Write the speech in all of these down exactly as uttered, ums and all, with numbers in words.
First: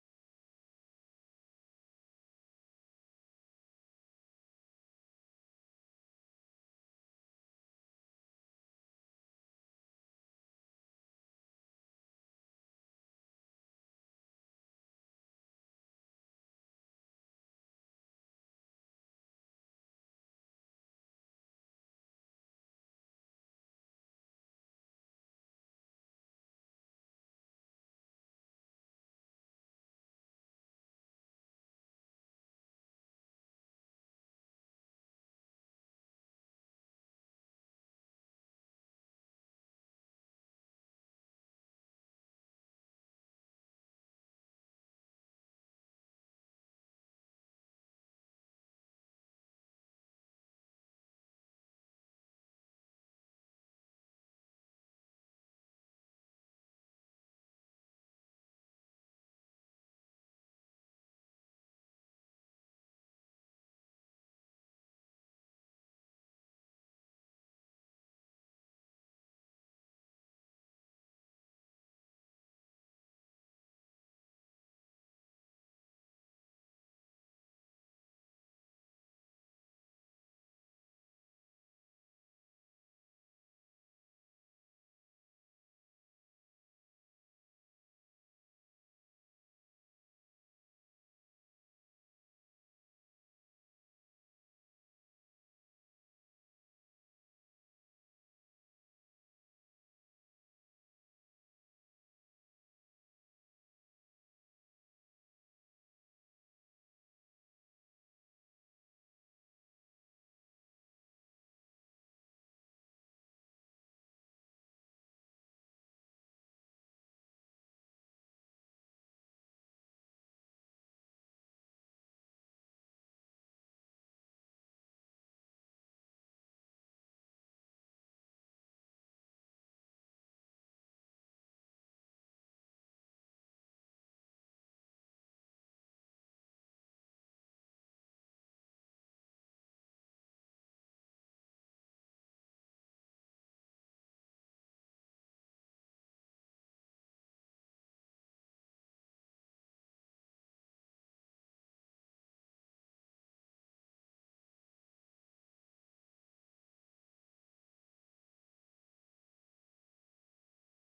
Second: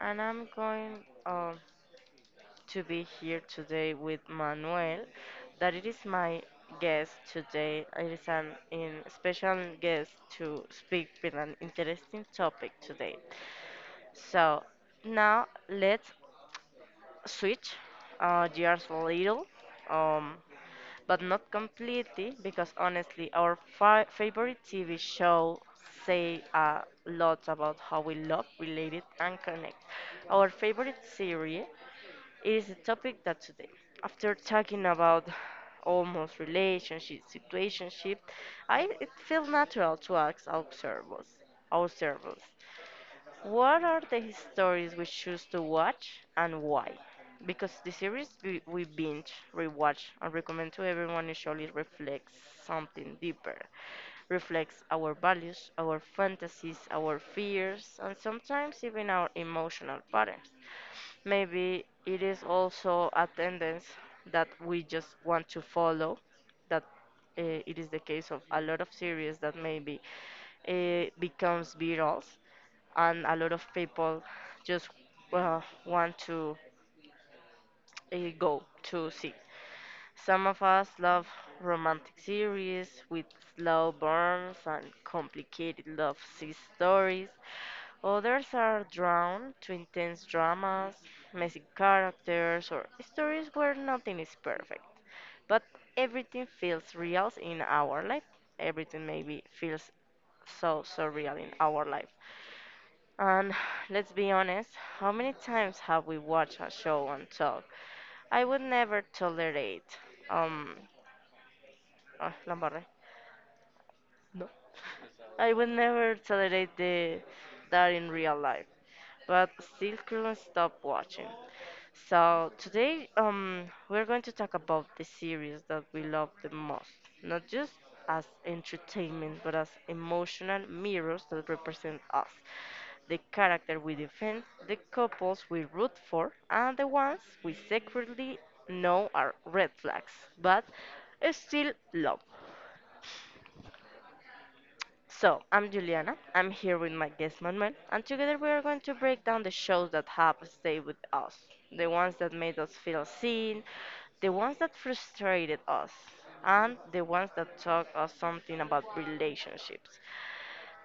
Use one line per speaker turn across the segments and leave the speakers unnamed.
and I'm going um, to be here today with Manuel. That it is my guest today. It is an in special guest to speak with an interesting topic today. So now let's switch uh, gears a little. Um, but not completely because honestly, our fi- favorite T V show say a lot about how we love, related, and connect. Our favorite series is the topic that today, after talking about almost relationship, situationship, I it feels natural to ask our servers, our servers. What are the stories we choose to watch and why? Because the series we, we binge, rewatch, and recommend to everyone usually reflects something deeper, reflects our values, our fantasies, our fears, and sometimes even our emotional patterns. Maybe it is also a tendency that we just want to follow, that uh, it is the case of a lot of series that maybe uh, becomes virals and a lot of people just uh, want to uh, go to see. Some of us love romantic series with slow burns and complicated love s- stories. Others are drawn to intense dramas, messy characters, or stories where nothing is perfect. But everything feels real in our life. Everything maybe feels so so real in our life. And let's be honest, how many times have we watched a show and talk? I would never tolerate, um, ah, Lambarre. No. I would never tolerate the, That in real life, but still couldn't stop watching. So today, um, we're going to talk about the series that we love the most, not just as entertainment, but as emotional mirrors that represent us, the character we defend, the couples we root for, and the ones we secretly know are red flags, but still love. So, I'm Juliana. I'm here with my guest Manuel, and together we are going to break down the shows that have stayed with us, the ones that made us feel seen, the ones that frustrated us, and the ones that taught us something about relationships.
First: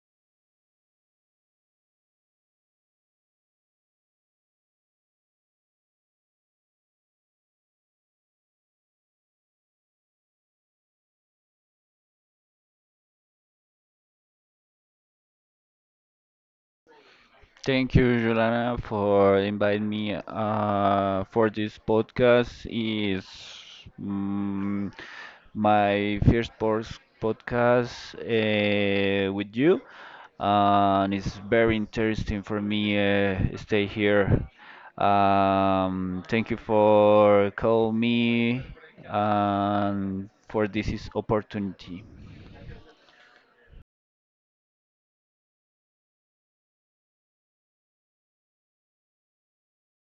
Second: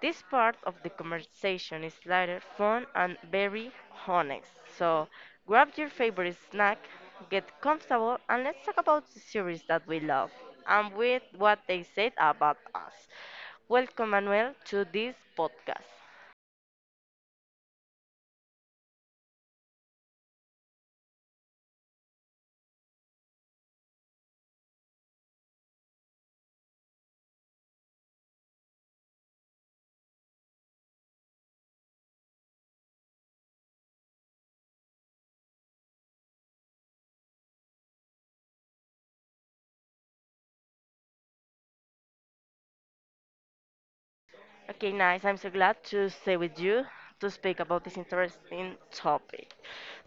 This part of the conversation is lighter, fun, and very honest. So grab your favorite snack, get comfortable, and let's talk about the series that we love and with what they said about us. Welcome, Manuel, to this podcast.
Thank you, Juliana, for inviting me uh, for this podcast. Is mm, my first pos- podcast uh, with you, and it's very interesting for me uh, stay here. Um, thank you for call me and for this is opportunity.
Okay, nice. I'm so glad to stay with you to speak about this interesting topic.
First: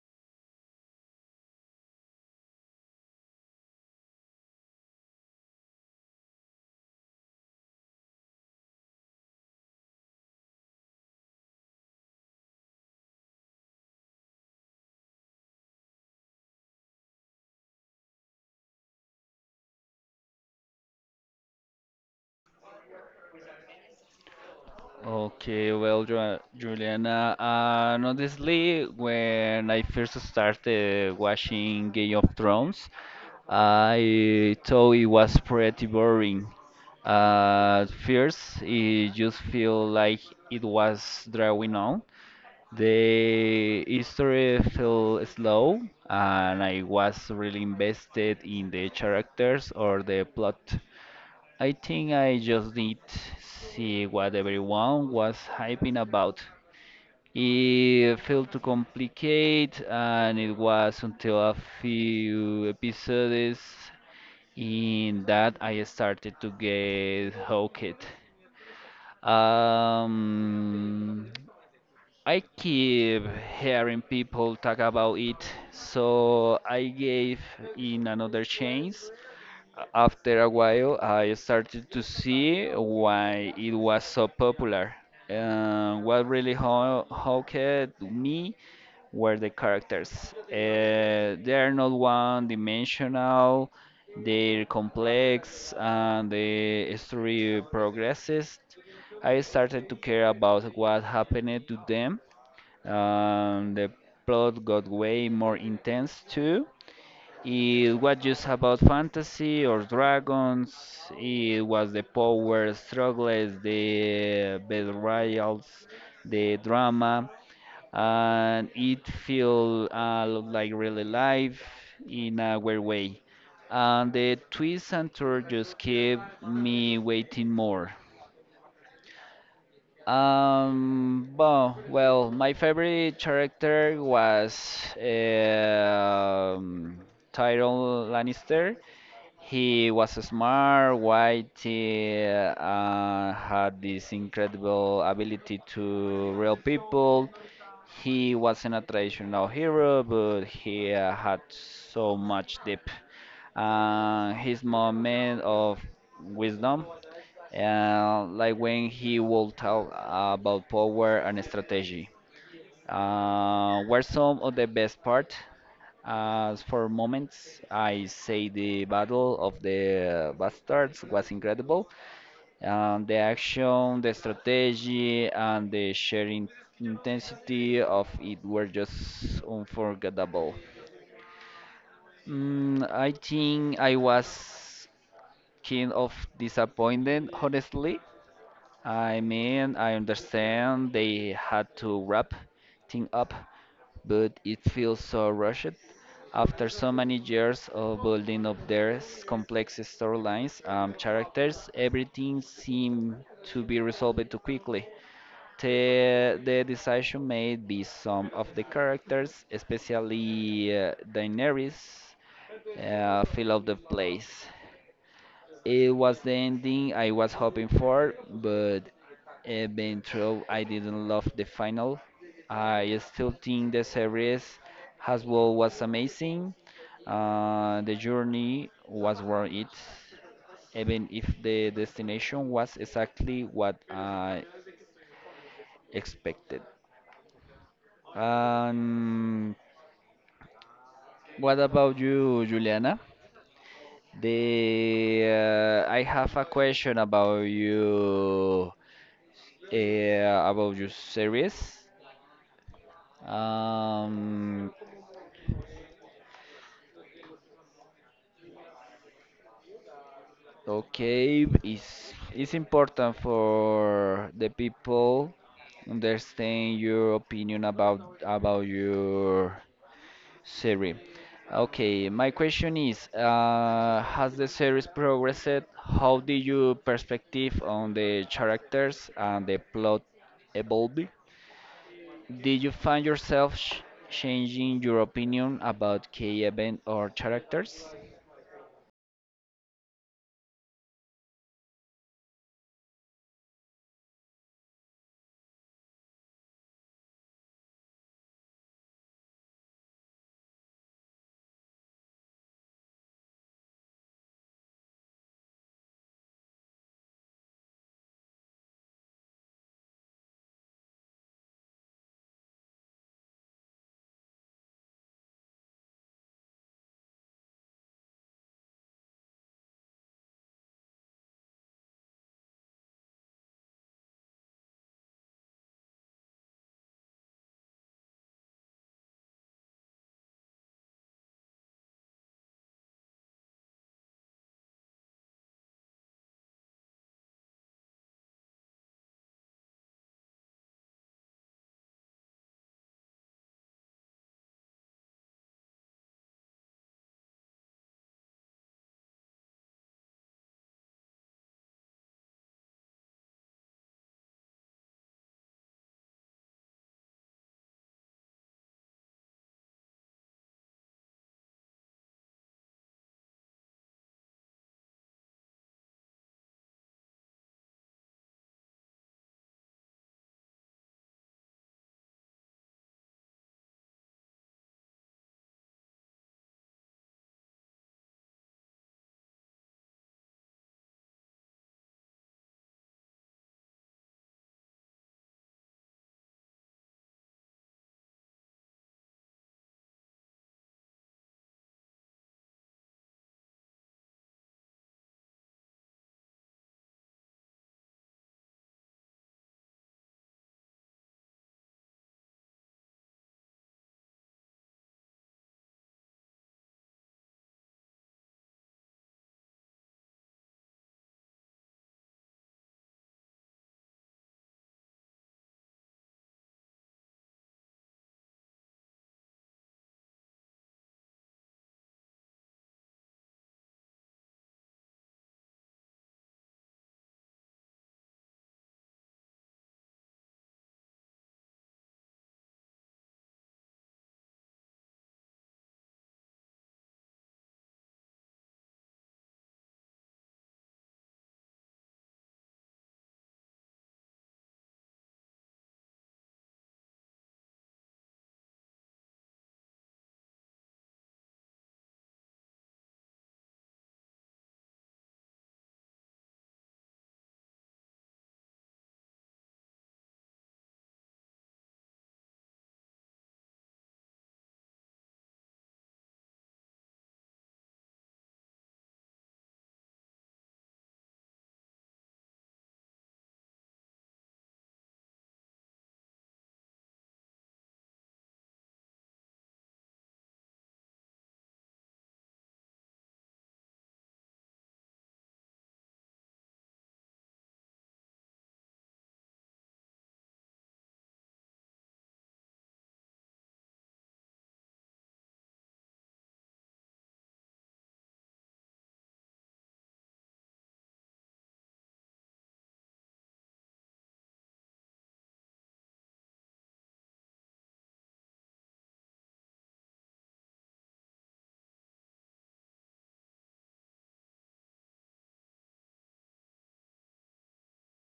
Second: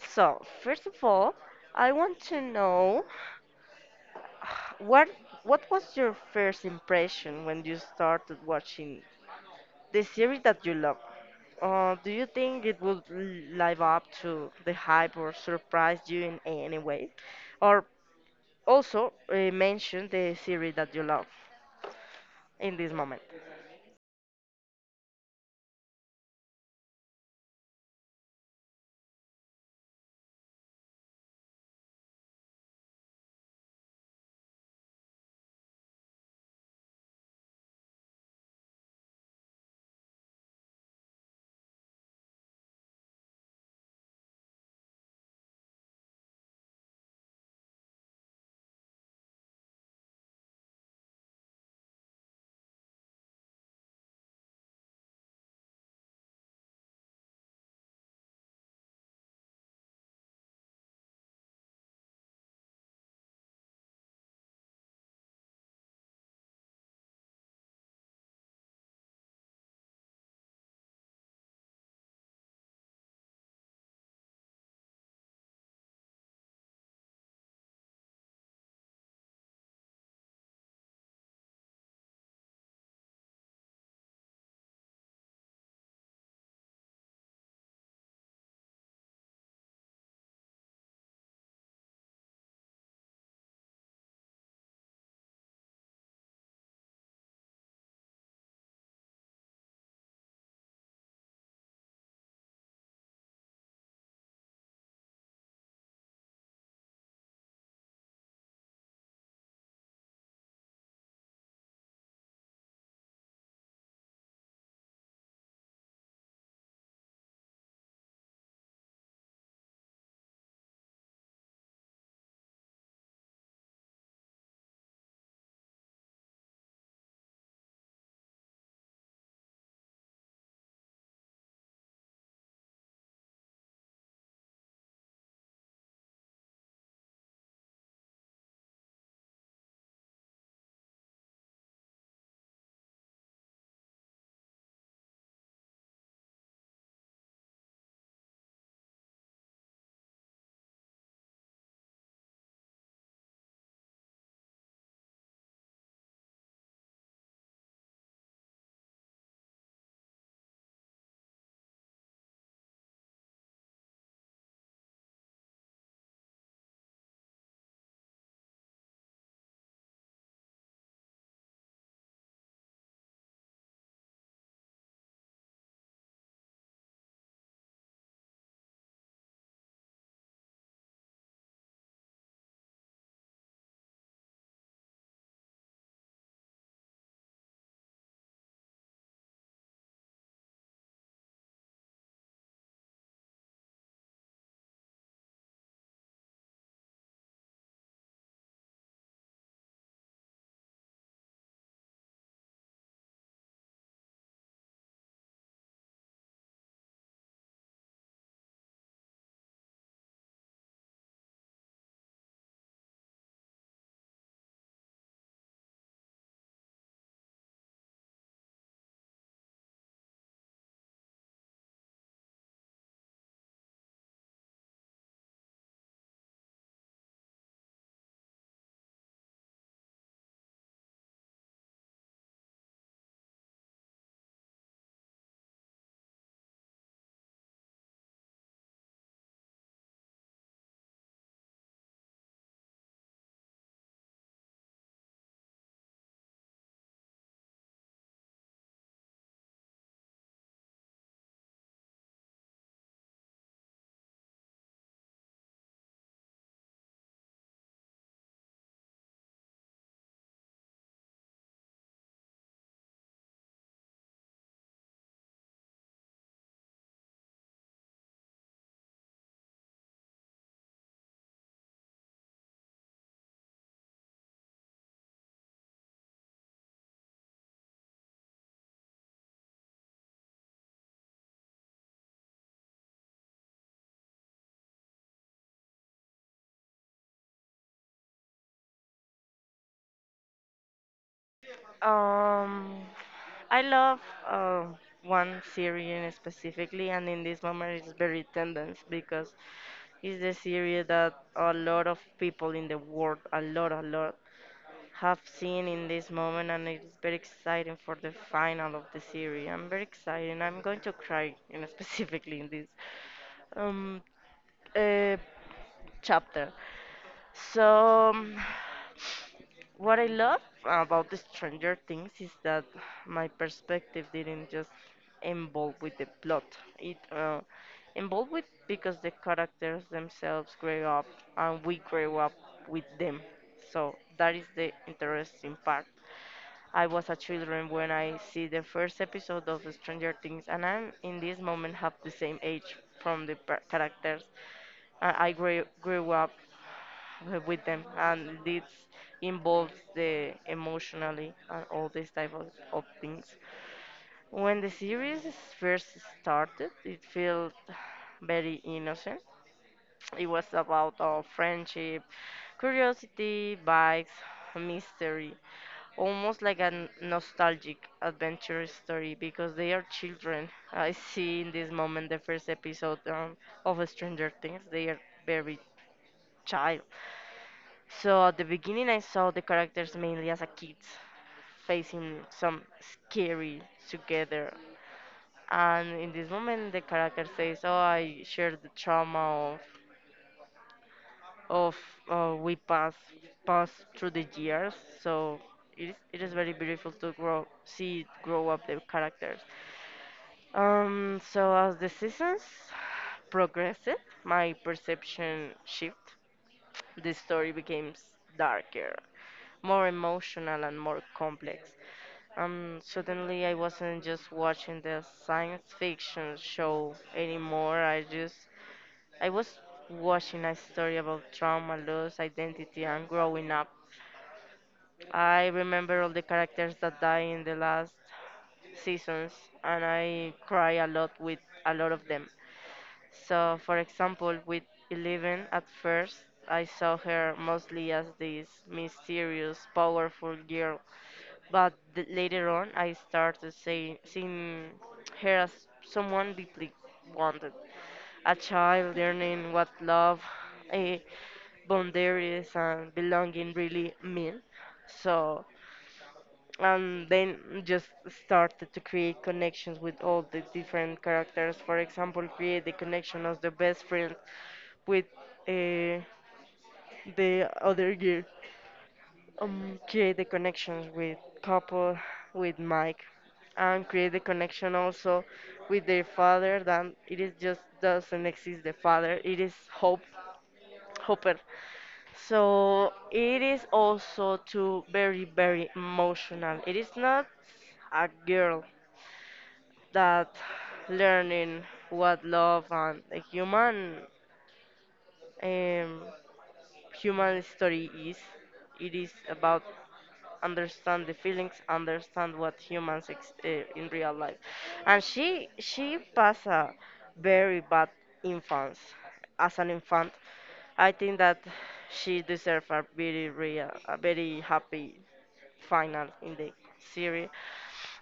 So, first of all, I want to know what what was your first impression when you started watching the series that you love? Uh, do you think it would l- live up to the hype or surprise you in any way? Or also uh, mention the series that you love in this moment.
Okay, well, Ju- Juliana, uh, honestly, when I first started watching Game of Thrones, I thought it was pretty boring. Uh, at first, it just feel like it was drawing on. The history felt slow, and I was really invested in the characters or the plot. I think I just did see what everyone was hyping about. It felt too complicated, and it was until a few episodes in that I started to get hooked. Um, I keep hearing people talk about it, so I gave in another chance. After a while, I started to see why it was so popular. Uh, what really ho- hooked me were the characters. Uh, they are not one-dimensional, they're complex, and the story progresses. I started to care about what happened to them. Um, the plot got way more intense too. It was just about fantasy or dragons. It was the power struggles, the betrayals, the drama, and it felt uh, like real life in a weird way. And the twist and turn just kept me waiting more. Um, well, well, my favorite character was um Tyrion Lannister. He was smart, white, uh, had this incredible ability to real people. He wasn't a traditional hero, but he uh, had so much depth. Uh, his moment of wisdom, uh, like when he will talk about power and strategy, uh, were some of the best part. As for moments, I say the Battle of the Bastards was incredible. Um, the action, the strategy, and the sharing intensity of it were just unforgettable. Mm, I think I was kind of disappointed, honestly. I mean, I understand they had to wrap things up, but it feels so rushed. After so many years of building up their s- complex storylines and characters, everything seemed to be resolved too quickly. The, the decision made by some of the characters, especially uh, Daenerys, uh, feel out of place. It was the ending I was hoping for, but uh, being true, I didn't love the final. I still think the series as well was amazing. Uh, the journey was worth it, even if the destination was exactly what I expected. Um, what about you, Juliana? The uh, I have a question about you, uh, about your series. Um, okay, it's, it's important for the people understand your opinion about about your series. Okay, my question is, uh, has the series progressed? How did your perspective on the characters and the plot evolve? Did you find yourself ch- changing your opinion about key event or characters?
Um, I love uh, one series specifically, and in this moment it's very tendance because it's the series that a lot of people in the world, a lot, a lot have seen in this moment, and it's very exciting for the final of the series. I'm very excited. I'm going to cry, you know, specifically in this um uh, chapter. So, um, what I love about the Stranger Things is that my perspective didn't just involve with the plot. It uh, involved with because the characters themselves grew up, and we grew up with them. So that is the interesting part. I was a children when I see the first episode of Stranger Things, and I'm in this moment have the same age from the par- characters. I, I grew, grew up with them, and this involves the emotionally and all these type of, of things. When the series first started, it felt very innocent. It was about our friendship, curiosity, bikes, mystery almost like a n- nostalgic adventure story because they are children. I see in this moment the first episode um, of Stranger Things, they are very child. So at the beginning, I saw the characters mainly as a kids facing some scary together. And in this moment, the character says, "Oh, I share the trauma of of uh, we pass pass through the years." So it is it is very beautiful to grow see grow up the characters. Um, so as the seasons progressed, my perception shifted. The story became s- darker, more emotional, and more complex. Um, suddenly, I wasn't just watching the science fiction show anymore. I just, I was watching a story about trauma, loss, identity, and growing up. I remember all the characters that die in the last seasons, and I cry a lot with a lot of them. So, for example, with Eleven, at first, I saw her mostly as this mysterious, powerful girl. But th- later on, I started say, seeing her as someone deeply wanted. A child learning what love, eh, boundaries, and belonging really mean. So, and then just started to create connections with all the different characters. For example, create the connection of the best friend with uh, the other girl. Um, create the connections with couple, with Mike, and create the connection also with their father. Then it is just doesn't exist the father. It is Hope, Hopper. So it is also too very very emotional. It is not a girl that learning what love and a human um, human story is. It is about understand the feelings, understand what humans ex- uh, in real life. And she she passed a very bad infance as an infant. I think that she deserves a very real, a very happy final in the series.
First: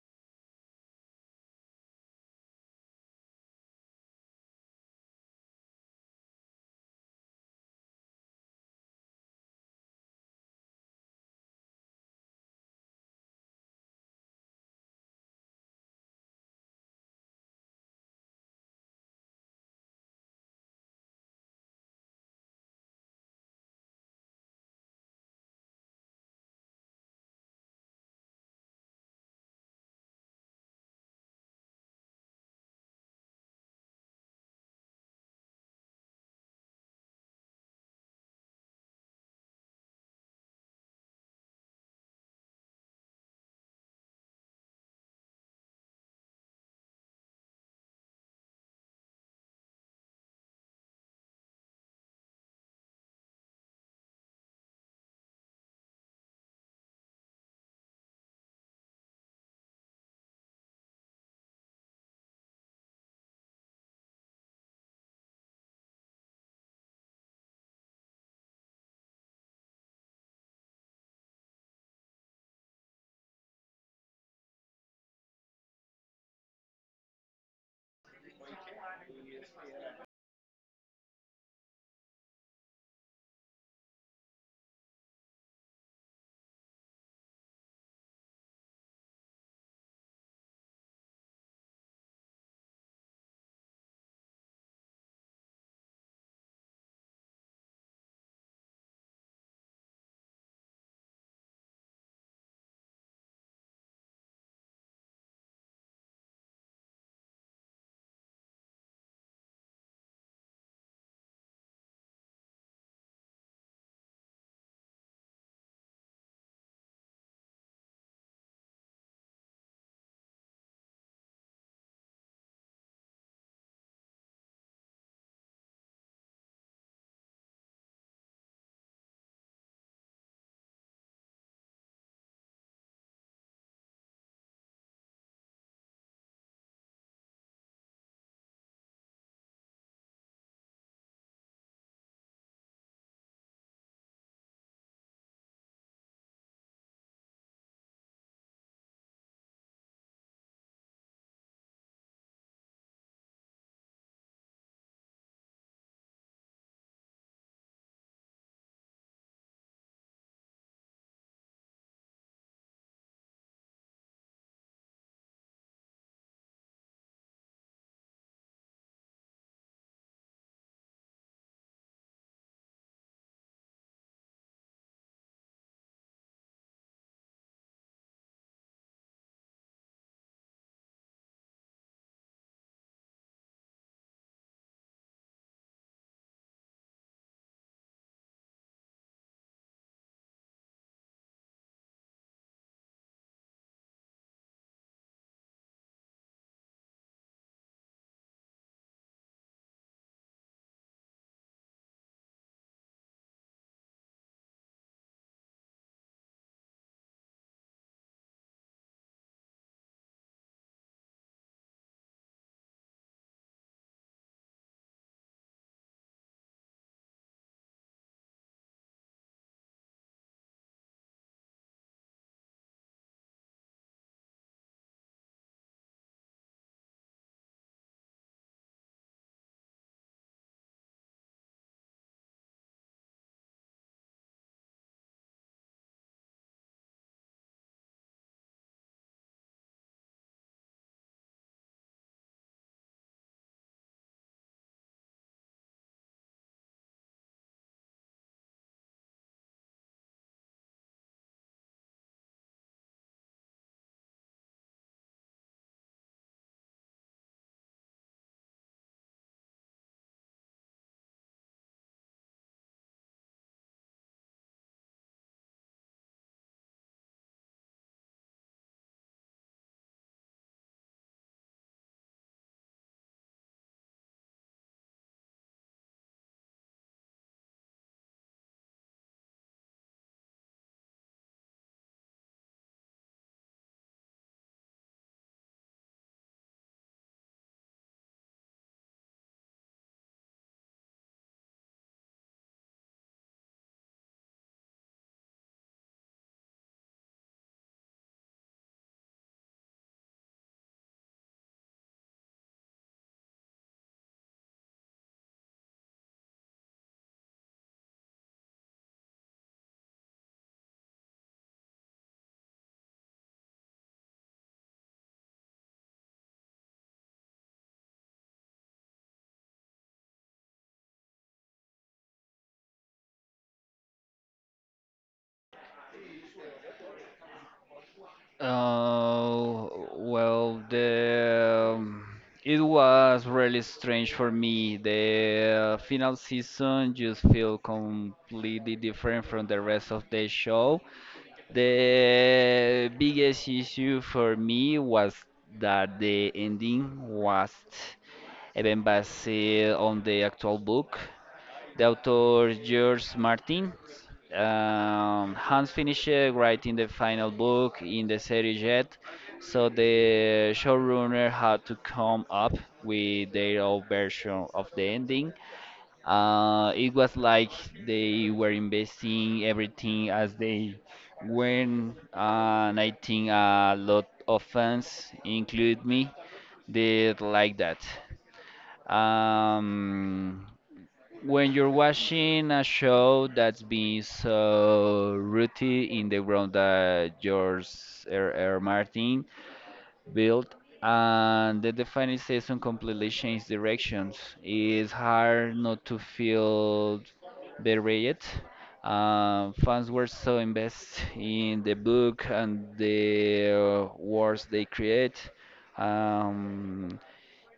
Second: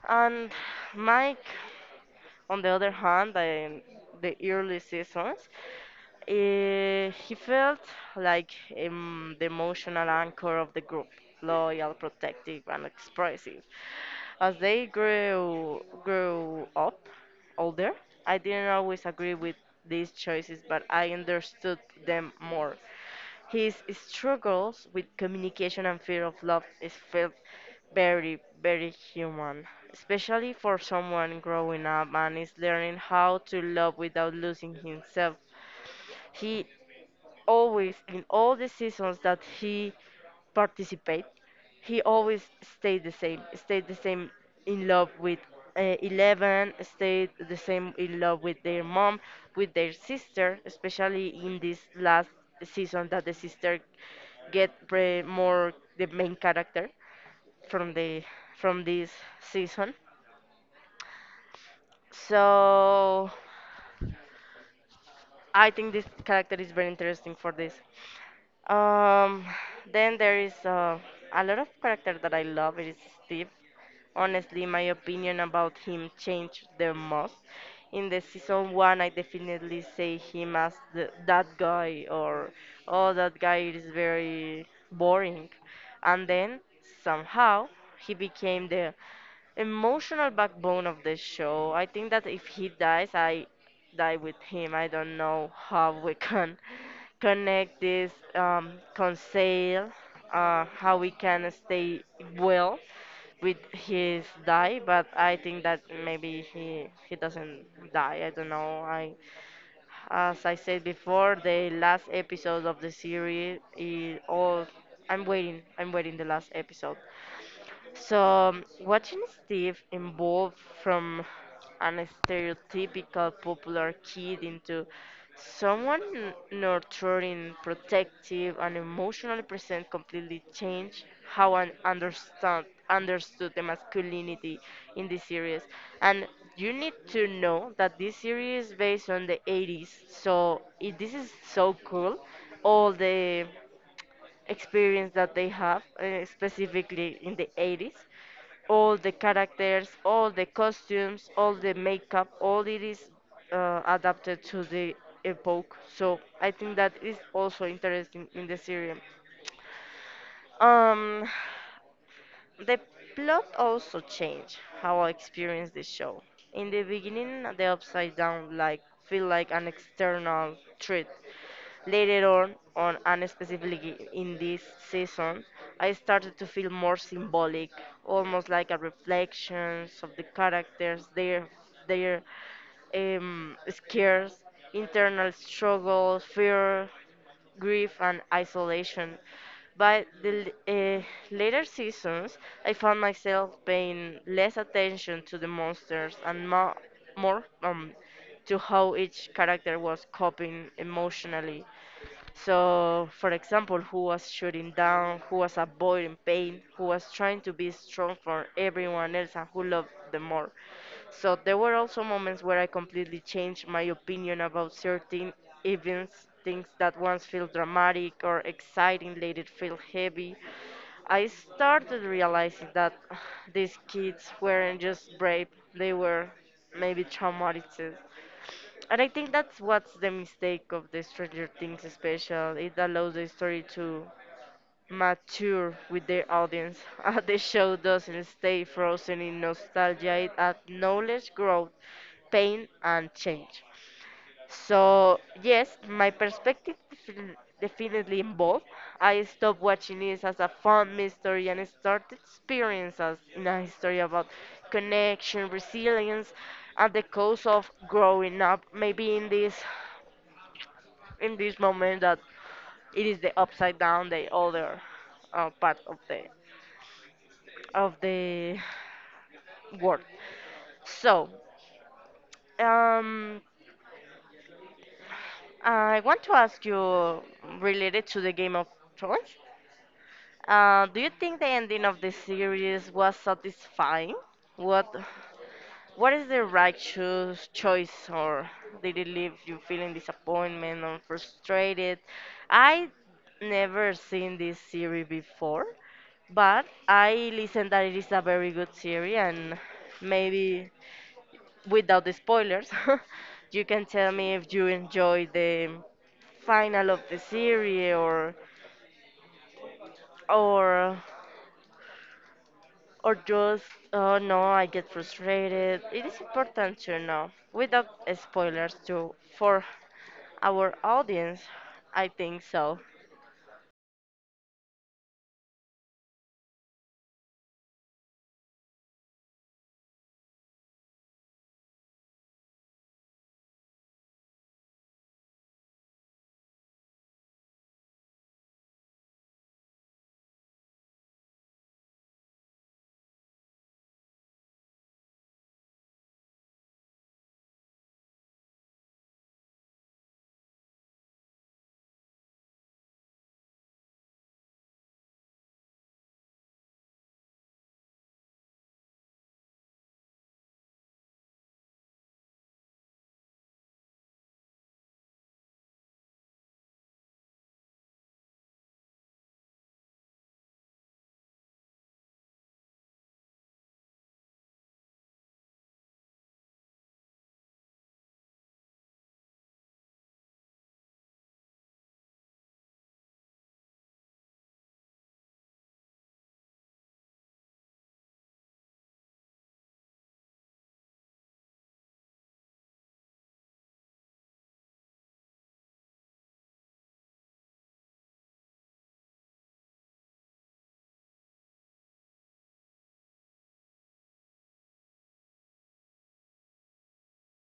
And Mike. On the other hand, um, the early seasons, eh, he felt like um, the emotional anchor of the group, loyal, protective, and expressive. As they grew grew up older, I didn't always agree with these choices, but I understood them more. His struggles with communication and fear of love is felt very, very human, especially for someone growing up and is learning how to love without losing himself. He always in all the seasons that he participate, he always stayed the same, stayed the same in love with uh, Eleven, stayed the same in love with their mom, with their sister, especially in this last season that the sister get pre- more the main character from the from this season. So I think this character is very interesting for this. Um, then there is uh, a lot of character that I love. It is Steve. Honestly, my opinion about him changed the most. In the season one, I definitely say him as the, that guy, or oh, that guy is very boring. And then somehow he became the emotional backbone of the show. I think that if he dies, I die with him. I don't know how we can connect this um, conceal, uh, how we can stay well with his die. But I think that maybe he he doesn't die. I don't know. I as I said before, the last episode of the series is all. I'm waiting. I'm waiting the last episode. So, watching Steve evolve from an stereotypical popular kid into someone n- nurturing, protective, and emotionally present completely changed how I understand understood the masculinity in this series. And you need to know that this series is based on the eighties, so it, this is so cool. All the experience that they have, uh, specifically in the eighties all the characters, all the costumes, all the makeup, all it is uh, adapted to the epoch. So I think that is also interesting in the series. Um, the plot also changed how I experienced the show. In the beginning, the upside down like feel like an external threat. Later on, on and specifically in this season, I started to feel more symbolic, almost like a reflections of the characters, their their um, scares, internal struggles, fear grief, and isolation. By the l- uh, later seasons, I found myself paying less attention to the monsters and more, more um, to how each character was coping emotionally. So, for example, who was shooting down, who was avoiding pain, who was trying to be strong for everyone else, and who loved them more. So, there were also moments where I completely changed my opinion about certain events, things that once felt dramatic or exciting, later felt heavy. I started realizing that these kids weren't just brave, they were maybe traumatized, and I think that's what's the mistake of the Stranger Things special. It allows the story to mature with the audience. Uh, the show doesn't stay frozen in nostalgia, it acknowledges growth, pain, and change. So, yes, my perspective defin- definitely involved. I stopped watching this as a fun mystery and started experience as in a history about connection, resilience, and the cost of growing up. Maybe in this in this moment that it is the upside down, the other uh, part of the of the world. So, um, I want to ask you related to the Game of Thrones. Uh, do you think the ending of the series was satisfying? What What is the right choose, choice, or did it leave you feeling disappointment or frustrated? I never seen this series before, but I listened that it is a very good series, and maybe without the spoilers, you can tell me if you enjoy the final of the series or or or just oh no I get frustrated. It is important to know without spoilers too for our audience, I think so.
Uh, well, the um, it was really strange for me. The uh, final season just feel completely different from the rest of the show. The biggest issue for me was that the ending was even based on the actual book. The author George Martin um, Hans finished uh, writing the final book in the series yet, so the showrunner had to come up with their own version of the ending. Uh, it was like they were investing everything as they went, uh, and I think a lot of fans, include me, did like that. Um, when you're watching a show that's being so rooted in the ground that George R. R. Martin built, and then the final season completely changed directions, it's hard not to feel berate. Uh, fans were so invested in the book and the uh, words they create. Um,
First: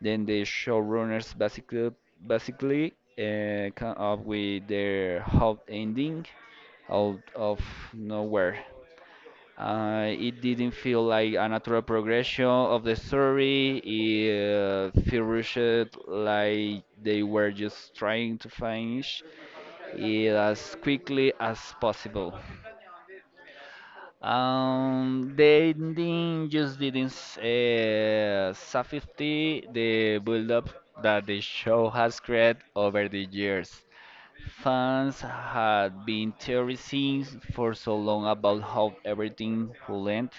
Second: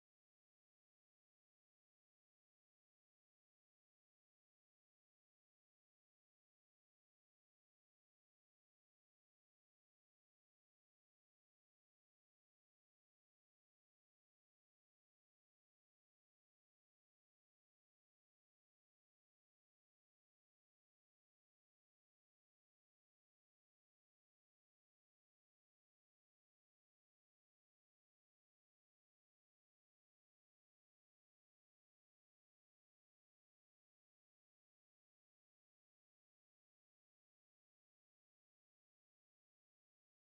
then the showrunners basically basically uh, come up with their hot ending out of nowhere. Uh, it didn't feel like a natural progression of the story. It uh, felt rushed, like they were just trying to finish it as quickly as possible. Um, they didn't just didn't s- uh, safety the build-up that the show has created over the years. Fans had been theorizing for so long about how everything will end,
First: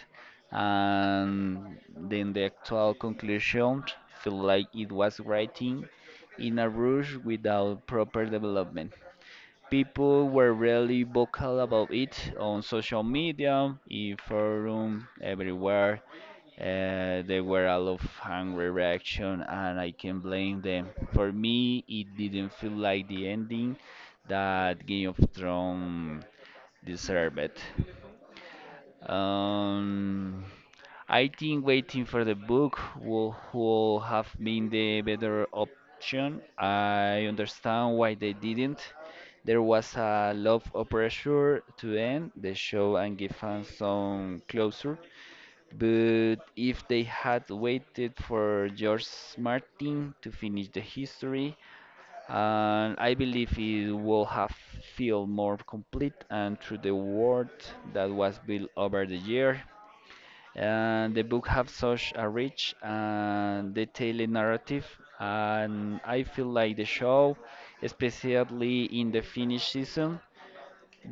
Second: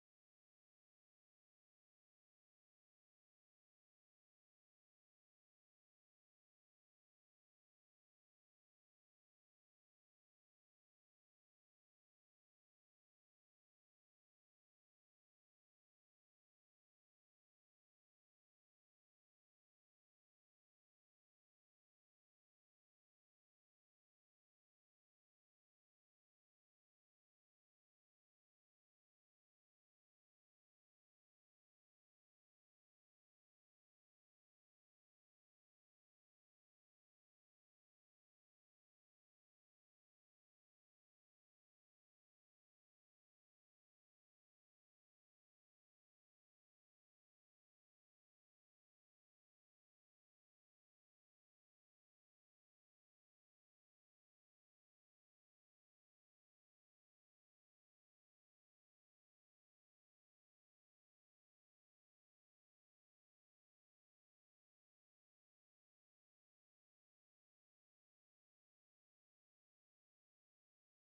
and then the actual conclusion felt like it was writing in a rush without proper development. People were really vocal about it on social media, in forum, everywhere. Uh, there were a lot of angry reaction, and I can blame them. For me, it didn't feel like the ending that Game of Thrones deserved. Um, I think waiting for the book will, will have been the better option. I understand why they didn't. There was a lot of pressure to end the show and give fans some closure. But if they had waited for George Martin to finish the history, and I believe it will have feel more complete and through the world that was built over the year. Uh, the book have such a rich and detailed narrative, and I feel like the show, especially in the Finnish season,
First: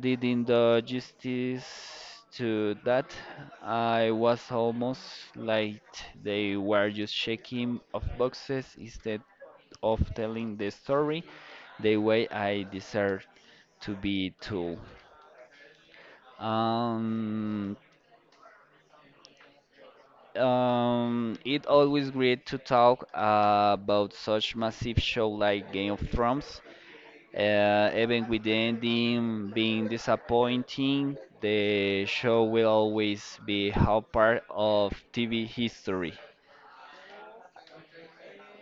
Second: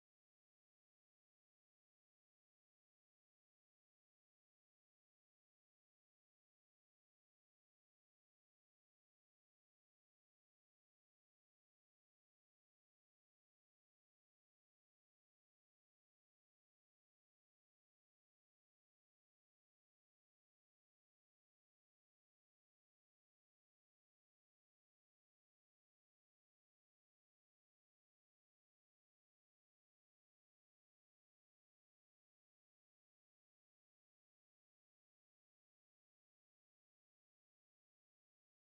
didn't do justice to that. I was almost like they were just checking off boxes instead of telling the story the way I deserve to be told. Um, Um, it always great to talk uh, about such massive show like Game of Thrones, uh, even with the ending being disappointing. The show will always be a part of T V history.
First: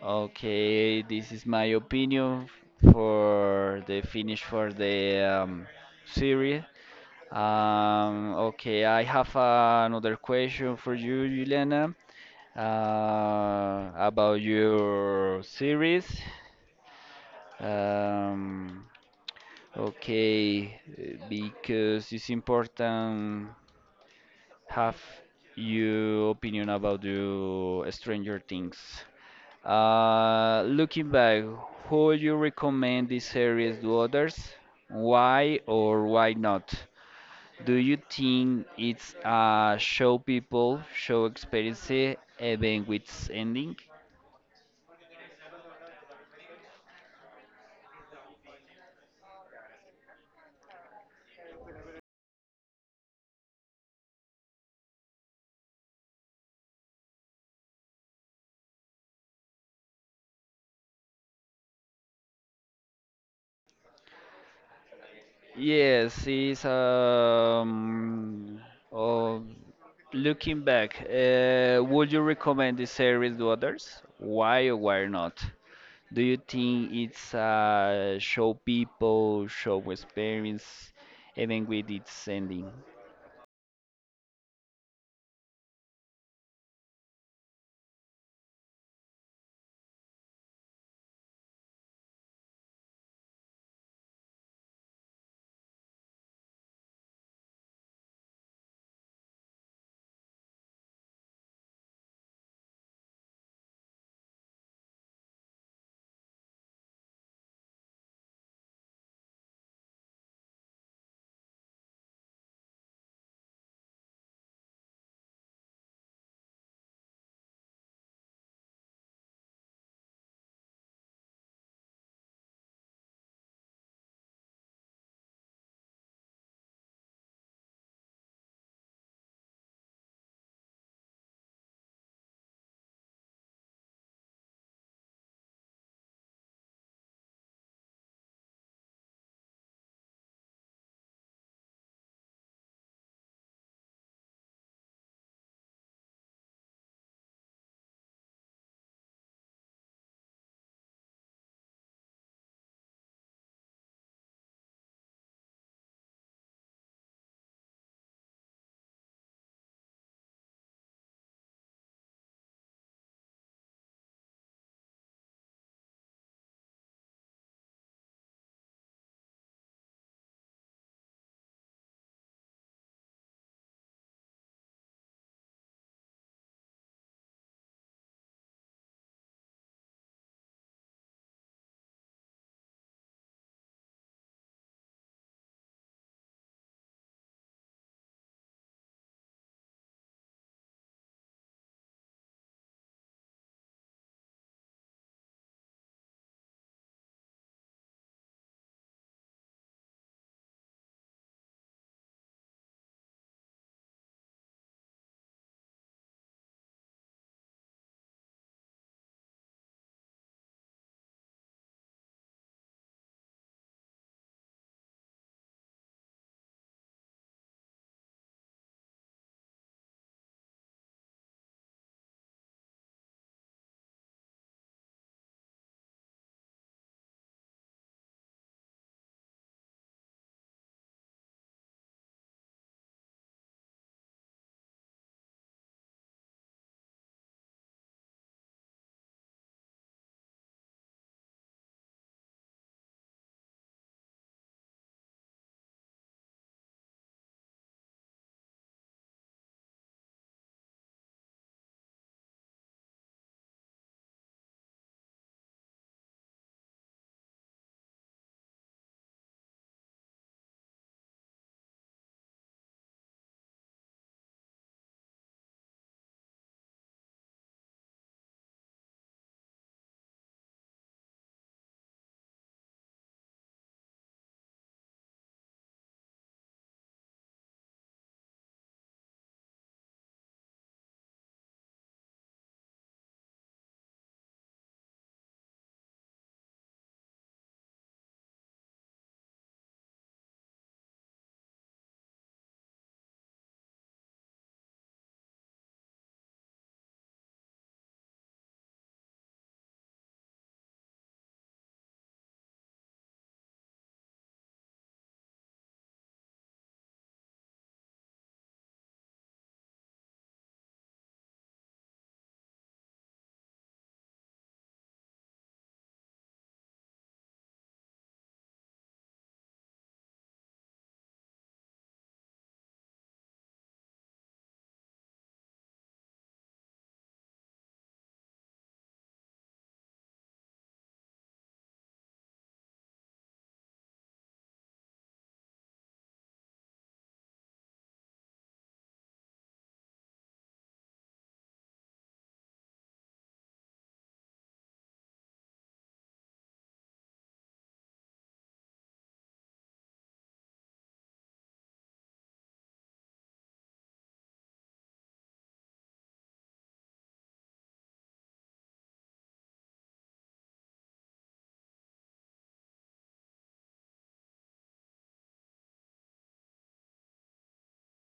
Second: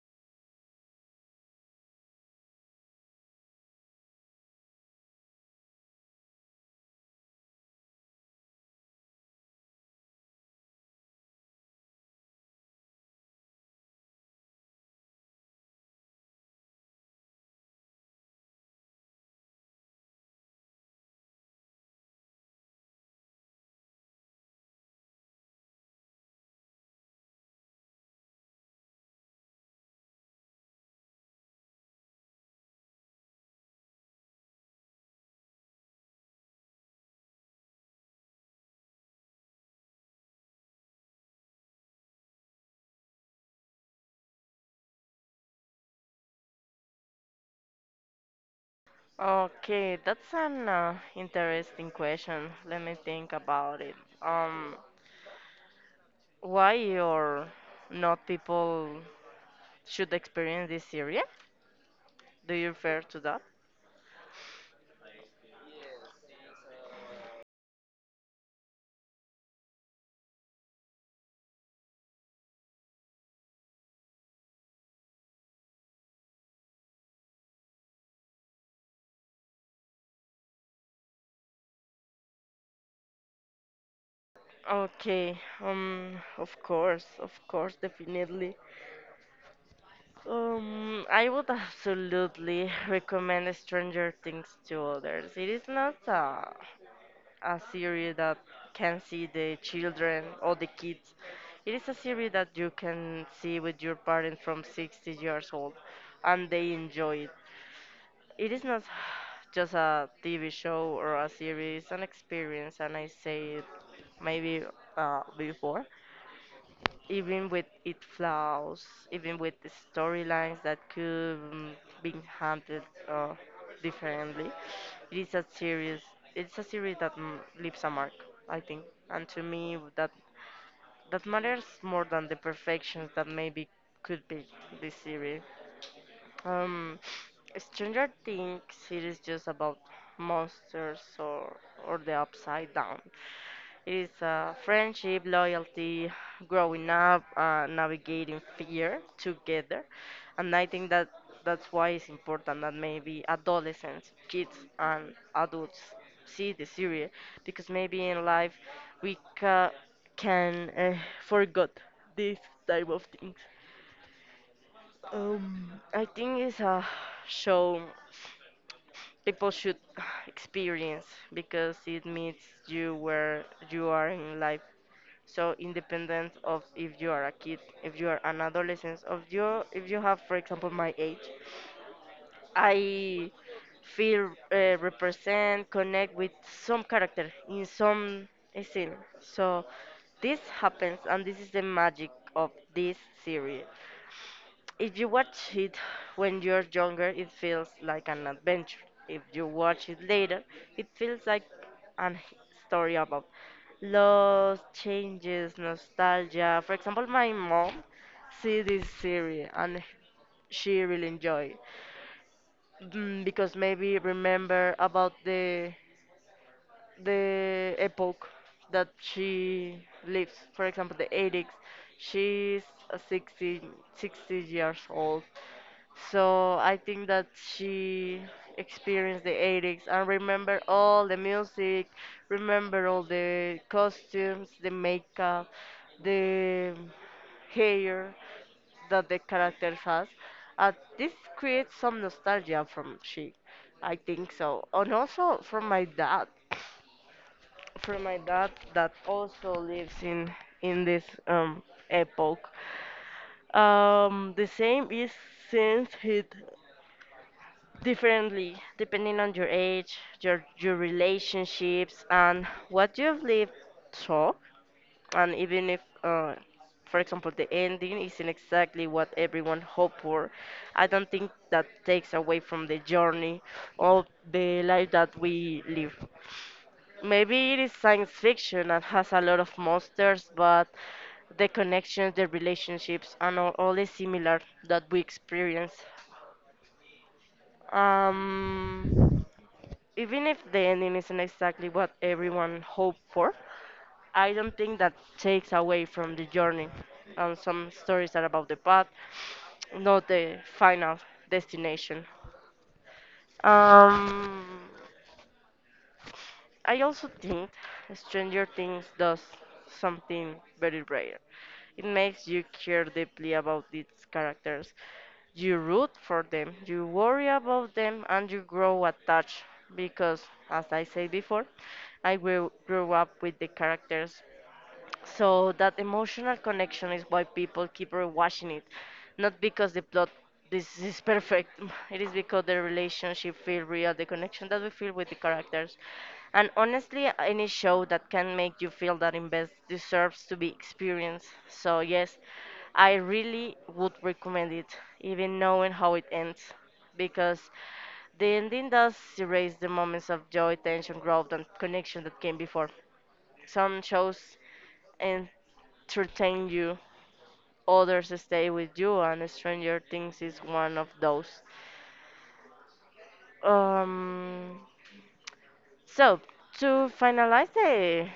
Okay, this is my opinion for the finish for the um, series. Um, okay, I have another question for you, Juliana, uh, about your series. Um, okay, uh, because it's important have your opinion about the Stranger Things. Uh, looking back, who would you recommend this series to others? Why or why not? Do you think it's a show people show experience even with its ending?
Okay, that's an uh, interesting question, let me think about it. Um, why or not people should experience this area, do you refer to that?
Yes, it's um. Oh, looking back, uh, would you recommend this series to others? Why or why not? Do you think it's uh, show people, show experience, even with its ending?
Okay. Um of course of course definitely. Um, I would absolutely recommend Stranger Things to others. It is not a, a series that can see the children or the kids. It is a series that you can see with your parents from sixty years old and they enjoy it. It is not just a T V show or a series, an experience, and I say it maybe uh, before, even with its flaws, even with the storylines that could mm, be handled uh, differently. It is a series. It's a series that mm, leaves a mark, I think. And to me, that that matters more than the perfections that maybe could be this series. Um, Stranger Things series just about monsters or or the upside down. It's uh, friendship, loyalty, growing up, uh, navigating fear together. And I think that that's why it's important that maybe adolescents, kids, and adults see the series, because maybe in life we ca- can uh, forget this type of things. Um, I think it's a show people should experience because it meets you where you are in life, so independent of if you are a kid, if you are an adolescent, of you if you have, for example, my age, I feel uh, represent, connect with some character in some scene. So this happens, and this is the magic of this series. If you watch it when you're younger, it feels like an adventure. If you watch it later, it feels like a story about loss, changes, nostalgia. For example, my mom see this series and she really enjoy it. Mm, because maybe remember about the the epoch that she lives. For example, the eighties, she's uh, sixty sixty years old. So I think that she experienced the eighties and remember all the music, remember all the costumes, the makeup, the hair that the character has. Uh, this creates some nostalgia from she, I think so. And also from my dad for my dad that also lives in in this um epoch. Um, the same is since it differently depending on your age, your your relationships, and what you've lived through, and even if uh, for example, the ending isn't exactly what everyone hoped for. I don't think that takes away from the journey of the life that we live. Maybe it is science fiction and has a lot of monsters, but the connections, the relationships, and all, all is similar that we experience. Um, even if the ending isn't exactly what everyone hoped for, I don't think that takes away from the journey. And some stories are about the path, not the final destination. Um, I also think Stranger Things does something very rare. It makes you care deeply about its characters. You root for them, you worry about them, and you grow attached because, as I said before, I grew, grew up with the characters, so that emotional connection is why people keep rewatching it, not because the plot this is perfect. It is because the relationship feel real, the connection that we feel with the characters, and honestly, any show that can make you feel that invest deserves to be experienced. So yes, I really would recommend it, even knowing how it ends, because the ending does erase the moments of joy, tension, growth, and connection that came before. Some shows and entertain you, others stay with you, and Stranger Things is one of those. Um, so, to finalize the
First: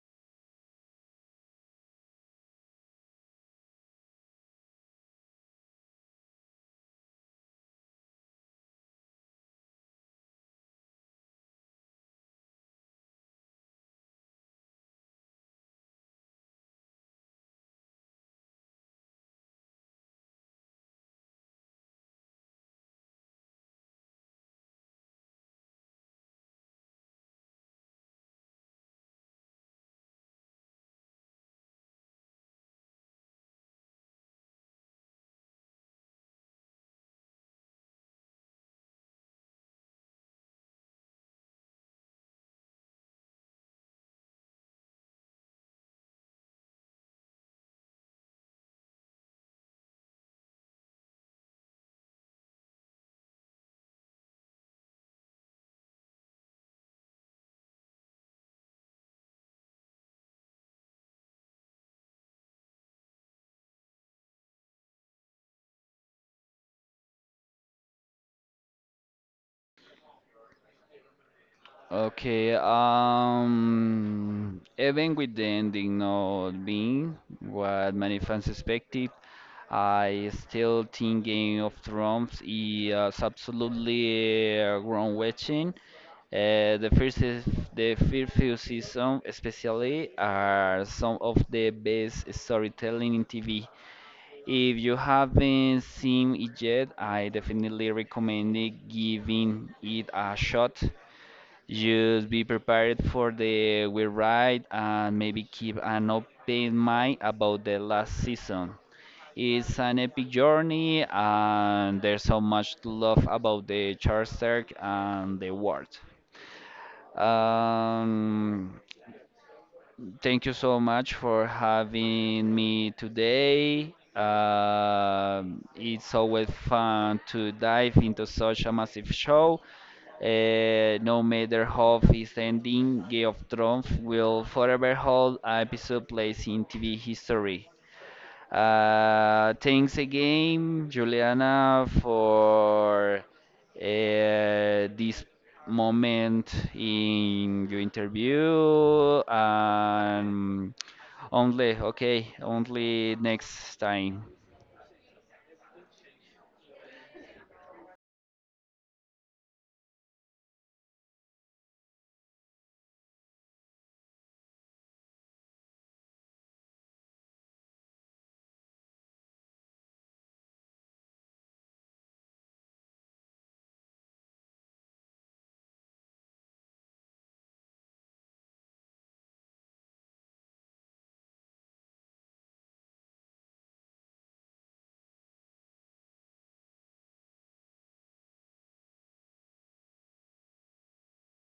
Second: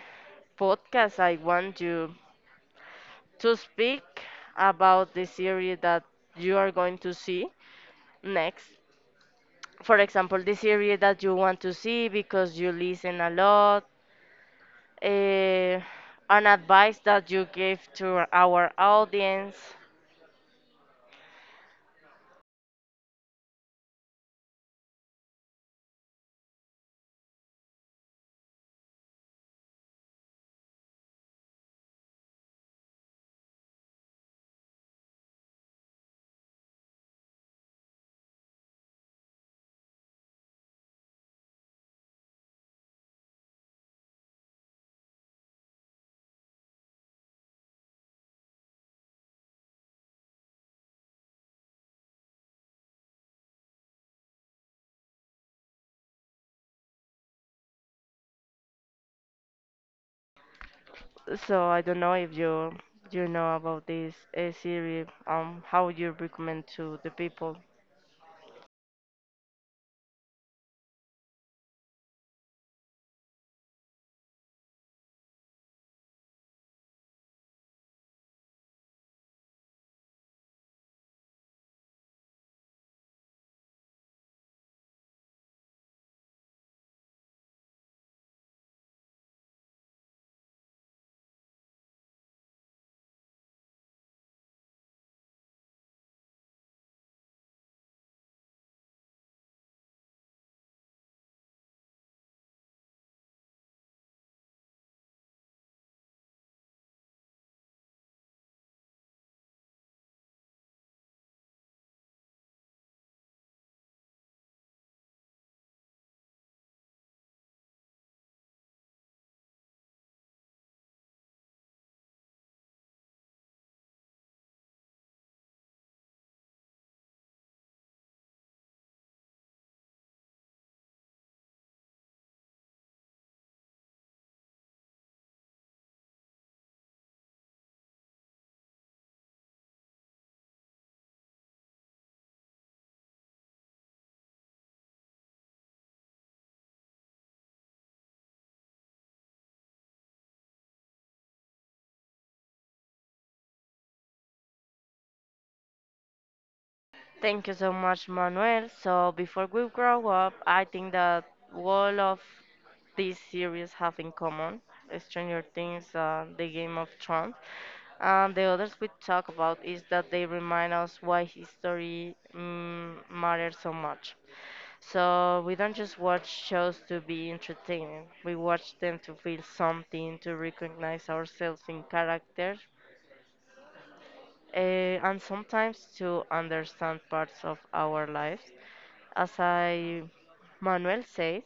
podcast, I want you to speak about the series that you are going to see next. For example, the series that you want to see because you listen a lot, uh, an advice that you give to our audience. So I don't know if you you know about this uh, series. Um, how you recommend to the people?
Okay, um, even with the ending not being what many fans expected, I still think Game of Thrones is absolutely uh, groundbreaking. Uh, the first, is- the first few seasons, especially, are some of the best storytelling in T V. If you haven't seen it yet, I definitely recommend it, giving it a shot. Just be prepared for the we ride and maybe keep an open mind about the last season. It's an epic journey and there's so much to love about the charter and the world. Um, Thank you so much for having me today. Um, it's always fun to dive into such a massive show uh, no matter how its ending, Game of Thrones will forever hold an episode place in T V history. Uh, thanks again, Juliana, for uh, this moment in your interview. Um, only, okay, only next time.
Thank you so much, Manuel. So before we grow up, I think that all of these series have in common Stranger Things, uh, the Game of Thrones, and the others we talk about is that they remind us why history mm, matters so much. So we don't just watch shows to be entertaining. We watch them to feel something, to recognize ourselves in characters, uh, and sometimes to understand parts of our lives as I Manuel says.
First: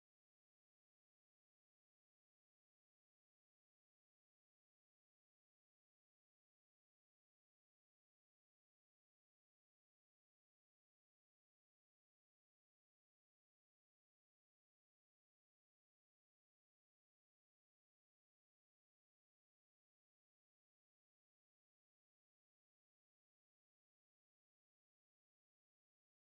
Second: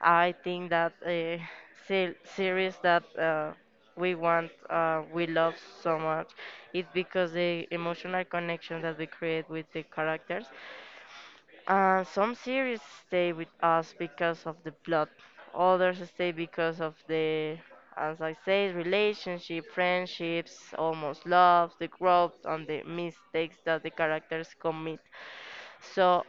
I think that uh, se- series that uh, we want, uh, we love so much, is because the emotional connection that we create with the characters. Uh, some series stay with us because of the plot, others stay because of the, as I say, relationship, friendships, almost love, the growth, and the mistakes that the characters commit. So,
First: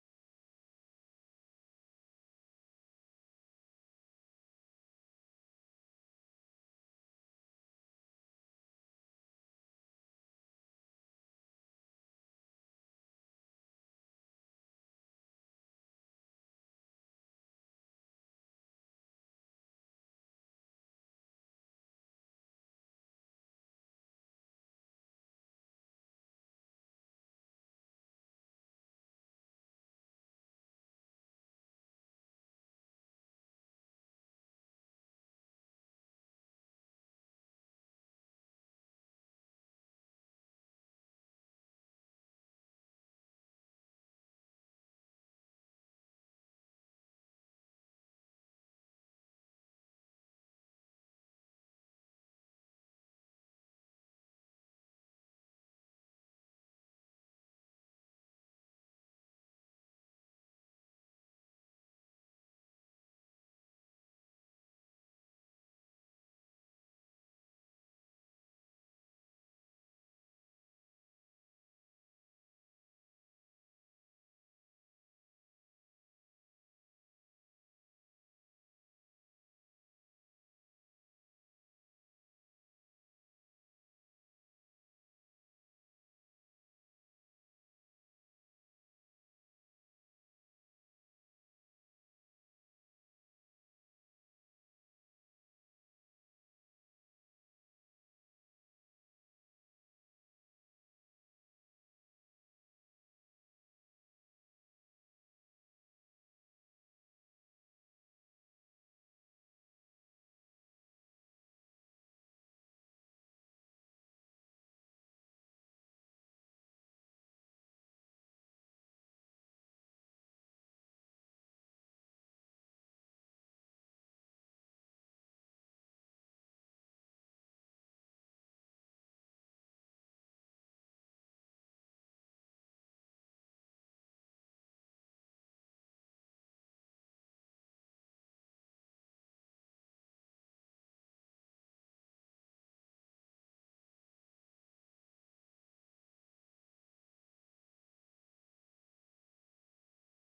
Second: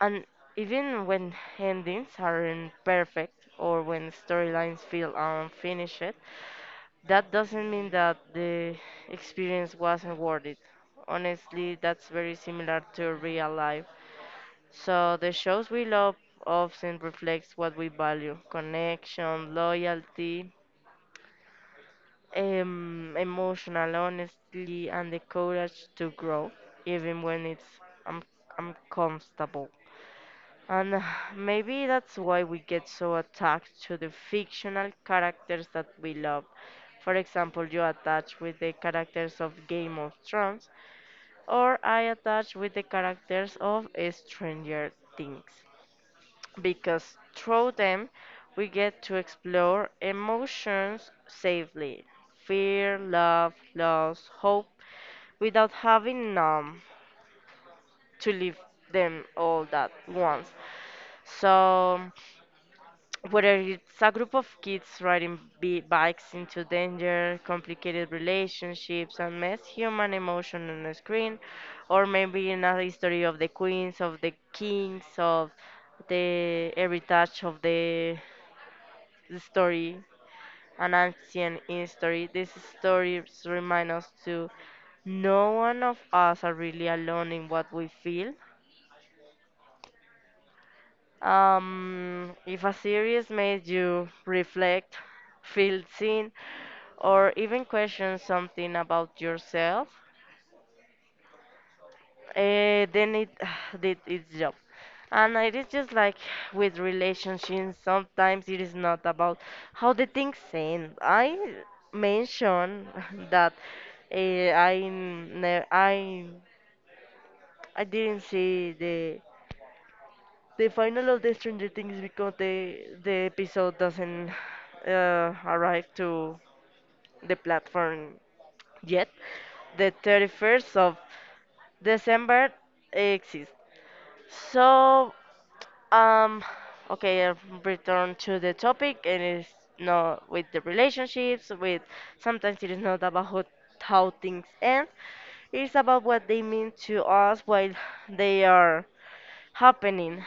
and even when endings aren't perfect or when storylines feel unfinished, that doesn't mean that the experience wasn't worth it. Honestly, that's very similar to real life. So, the shows we love often reflects what we value: connection, loyalty, um, emotional honesty, and the courage to grow, even when it's un- uncomfortable. And maybe that's why we get so attached to the fictional characters that we love. For example, you attach with the characters of Game of Thrones, or I attach with the characters of Stranger Things. Because through them, we get to explore emotions safely: fear, love, loss, hope, without having um, to live them all at once. So whether it's a group of kids riding bi- bikes into danger, complicated relationships, and mess human emotion on the screen, or maybe another a history of the queens, of the kings, of the every touch of the, the story, an ancient history. These stories remind us to no one of us are really alone in what we feel. Um, if a series made you reflect, feel seen, or even question something about yourself, eh, then it did its job. And it is just like with relationships, sometimes it is not about how the things end. I mentioned that eh, I, ne- I, I didn't see the The final of the Stranger Things because the the episode doesn't uh, arrive to the platform yet. The thirty-first of December exists. So um okay, I'll return to the topic. And it's not with the relationships, with sometimes it is not about how, how things end. It's about what they mean to us while they are happening.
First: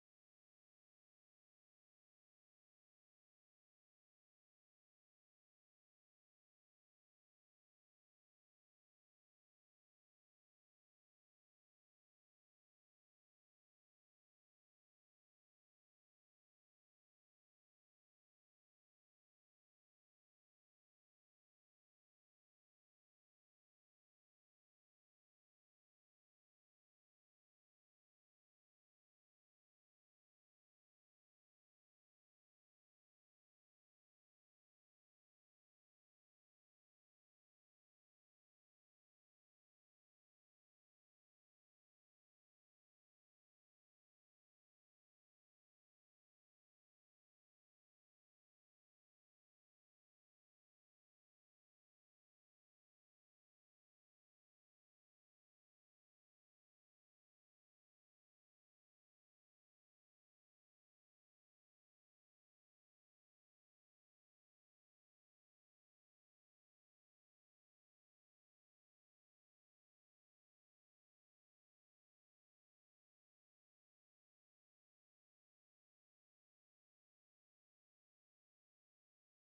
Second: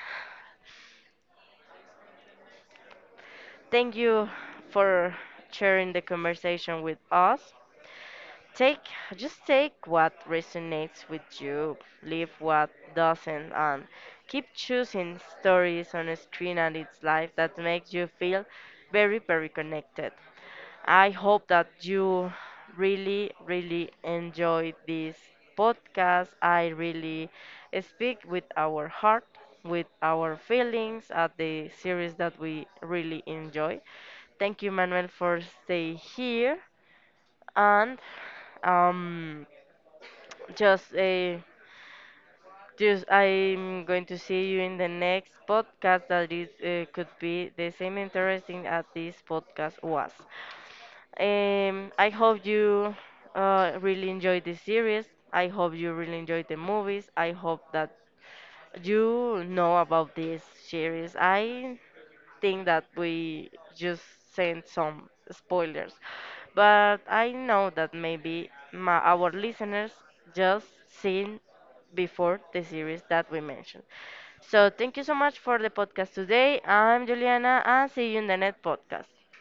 Thank you for sharing the conversation with us. Take just take what resonates with you, leave what doesn't, and keep choosing stories on a screen and its life that makes you feel very, very connected. I hope that you really, really enjoyed this podcast. I really speak with our heart, with our feelings at the series that we really enjoy. Thank you, Manuel, for stay here and um, just a. Just, I'm going to see you in the next podcast that is uh, could be the same interesting as this podcast was. Um, I hope you uh, really enjoyed this series. I hope you really enjoyed the movies. I hope that you know about this series. I think that we just sent some spoilers, but I know that maybe my, our listeners just seen before the series that we mentioned. So thank you so much for the podcast today. I'm Juliana, and see you in the next podcast.